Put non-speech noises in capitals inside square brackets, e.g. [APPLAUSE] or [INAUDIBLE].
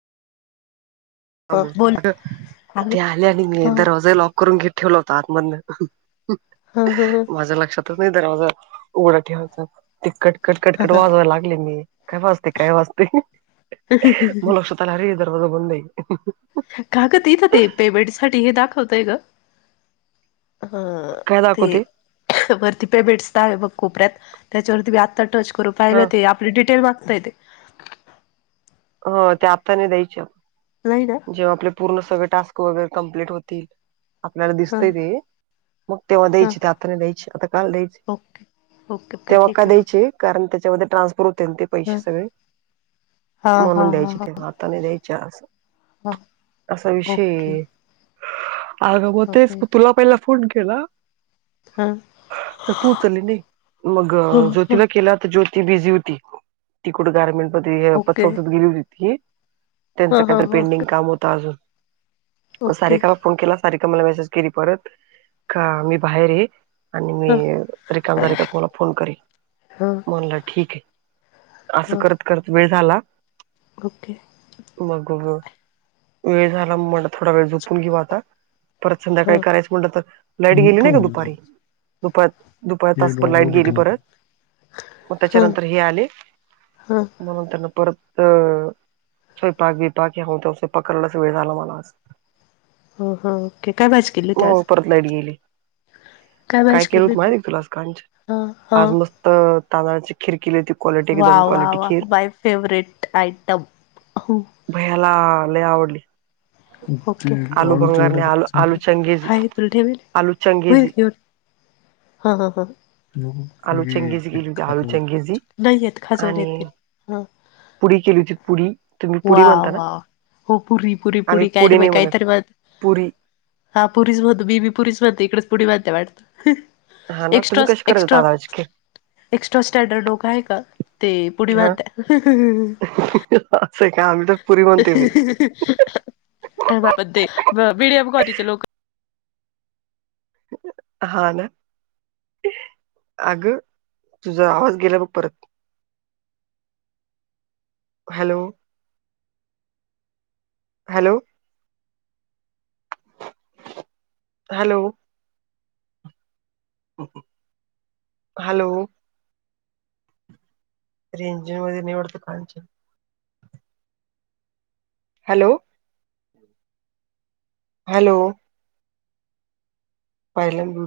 ह ह ते आले आणि मी दरवाज लॉक करून घेत ठेवलं होत आतमधन हम हम ह माझ्या लक्षातच नाही दरवाजा उघडा ठेवाचाात ते कटकट ह कटकट ह वाजवाय लागले मी, काय वाजते काय वाजते म लक्ष तर अरे दरवाजा बंद आय का ग तिथं ते पेमेंट साठी हे दाखवतय ग? हा काय ते दाखवते वरती पॅबेट्स त आहे बग कोपऱ्यात, त्याच्यावरती मी आता टच करू हा पाहिलं ते आपली डिटेल मागता ये ते हो त्या आता नई द्यायच्या नाही [UNINTELLIGIBLE] जेव्हा आपल पूर्ण सगळ टास्क वगैरे कंप्लीट होतील. आपल्याला ह दिसतय ते, मग तेव्हा ह द्यायची ते आता नई द्यायची आता काल द्यायची ओके ओके ते ठीक ये मग कारण त्याच्यामध्ये ट्रान्सफर होते न ते पैसे सगळे हा म्हणून हा द्यायचे ह तेव्हा आता नई द्यायच्या अस हा. असा ओके विषय, अग म तेच ओके तुला पहिला फोन केला. ह त तू उचल्लि नई, मग ह ज्योतीला केला त ज्यो ती बिझी होती, ती कुठं गारमेंट मध्ये ह्य पत ओके संस्थेत गेली होती ती त्यांच ह ह कायतर ह काम होत आजून, मग ओके सारिका फोन केला, सारिका मला मेसेज केली परत का मी बाहेर ये आणि मी ह रिकाम झाले का पुन्हा फोन करील ह म्हणलं ठीक ये असं ह करत करत वेळ झाला. ओके. मग व वेळ झाला म्हणलं थोडा वेळ झोपून घेऊ आता परत संध्याकाळी ह करायचं म्हणलं तर, लाईट गेली मोठ नाही का दुपारी एक दुपात दुपा तासभर डोळा लाईट उघडा गेली ठेवून परत मग ह त्याच्यानंतर अ हे आले हा मग नंतरन परत अ स्वयपाक बियपाक हे होत अस पकलाच वेळ झाला मला आज ह ह के काय भाजी केली होती हो आज? परत लाईट गेली काय भाजी केलं केली होत होती? माहिते तुला आज कांच ह आज ह मस् त तांदळाची खीर केली होती, क्वालिटी वा एकदम वा क्वालिटी वा खीर माय फेवरेट आयटम उहू भैयाला लई आवडली. आलु ते [INAUDIBLE] आलू आळूचे भंगार वडे नई काय आलू संपले? आलू चंगेजी, हाय तुला ठेवेल आलू चंगेजी ह ह हअ आलू चंगेजी केली होती आलू [UNINTELLIGIBLE] चंगेजी नाही येत खाजवले आणि ते ह पुडी केली होती पुरी तुमि पुरी म्हण अव्हा हो पुरी, पुरी, पुडी काय ते बई नाही म्हणत कायतरी पुरी [UNINTELLIGIBLE] हा पुरीच म्हणतो, मी बी पुरीच म्हणते, इकडेच पुडी म्हणता हा वाटत ना तुम्ही एक्स्ट्रच, कशी करता एक्स्ट्रा. तांदळाची खीर एक्स्ट्रा स्टँडर्ड लोक आहे का ते पुढे बध द्या. हह. काय आ्ही तर पुरी म्हणतोय बाई अ, ब ते,, बीडया पखोरीचे लोकं. [UNINTELLIGIBLE] हा ना आगं तुझा आवाज गेला बग परत हॅलो, हॅलो. हॅलो. [UNINTELLIGIBLE] हॅलो. त इंजिन वगैरे निवडतं कालच. हॅलो. हॅलो. पाहिला.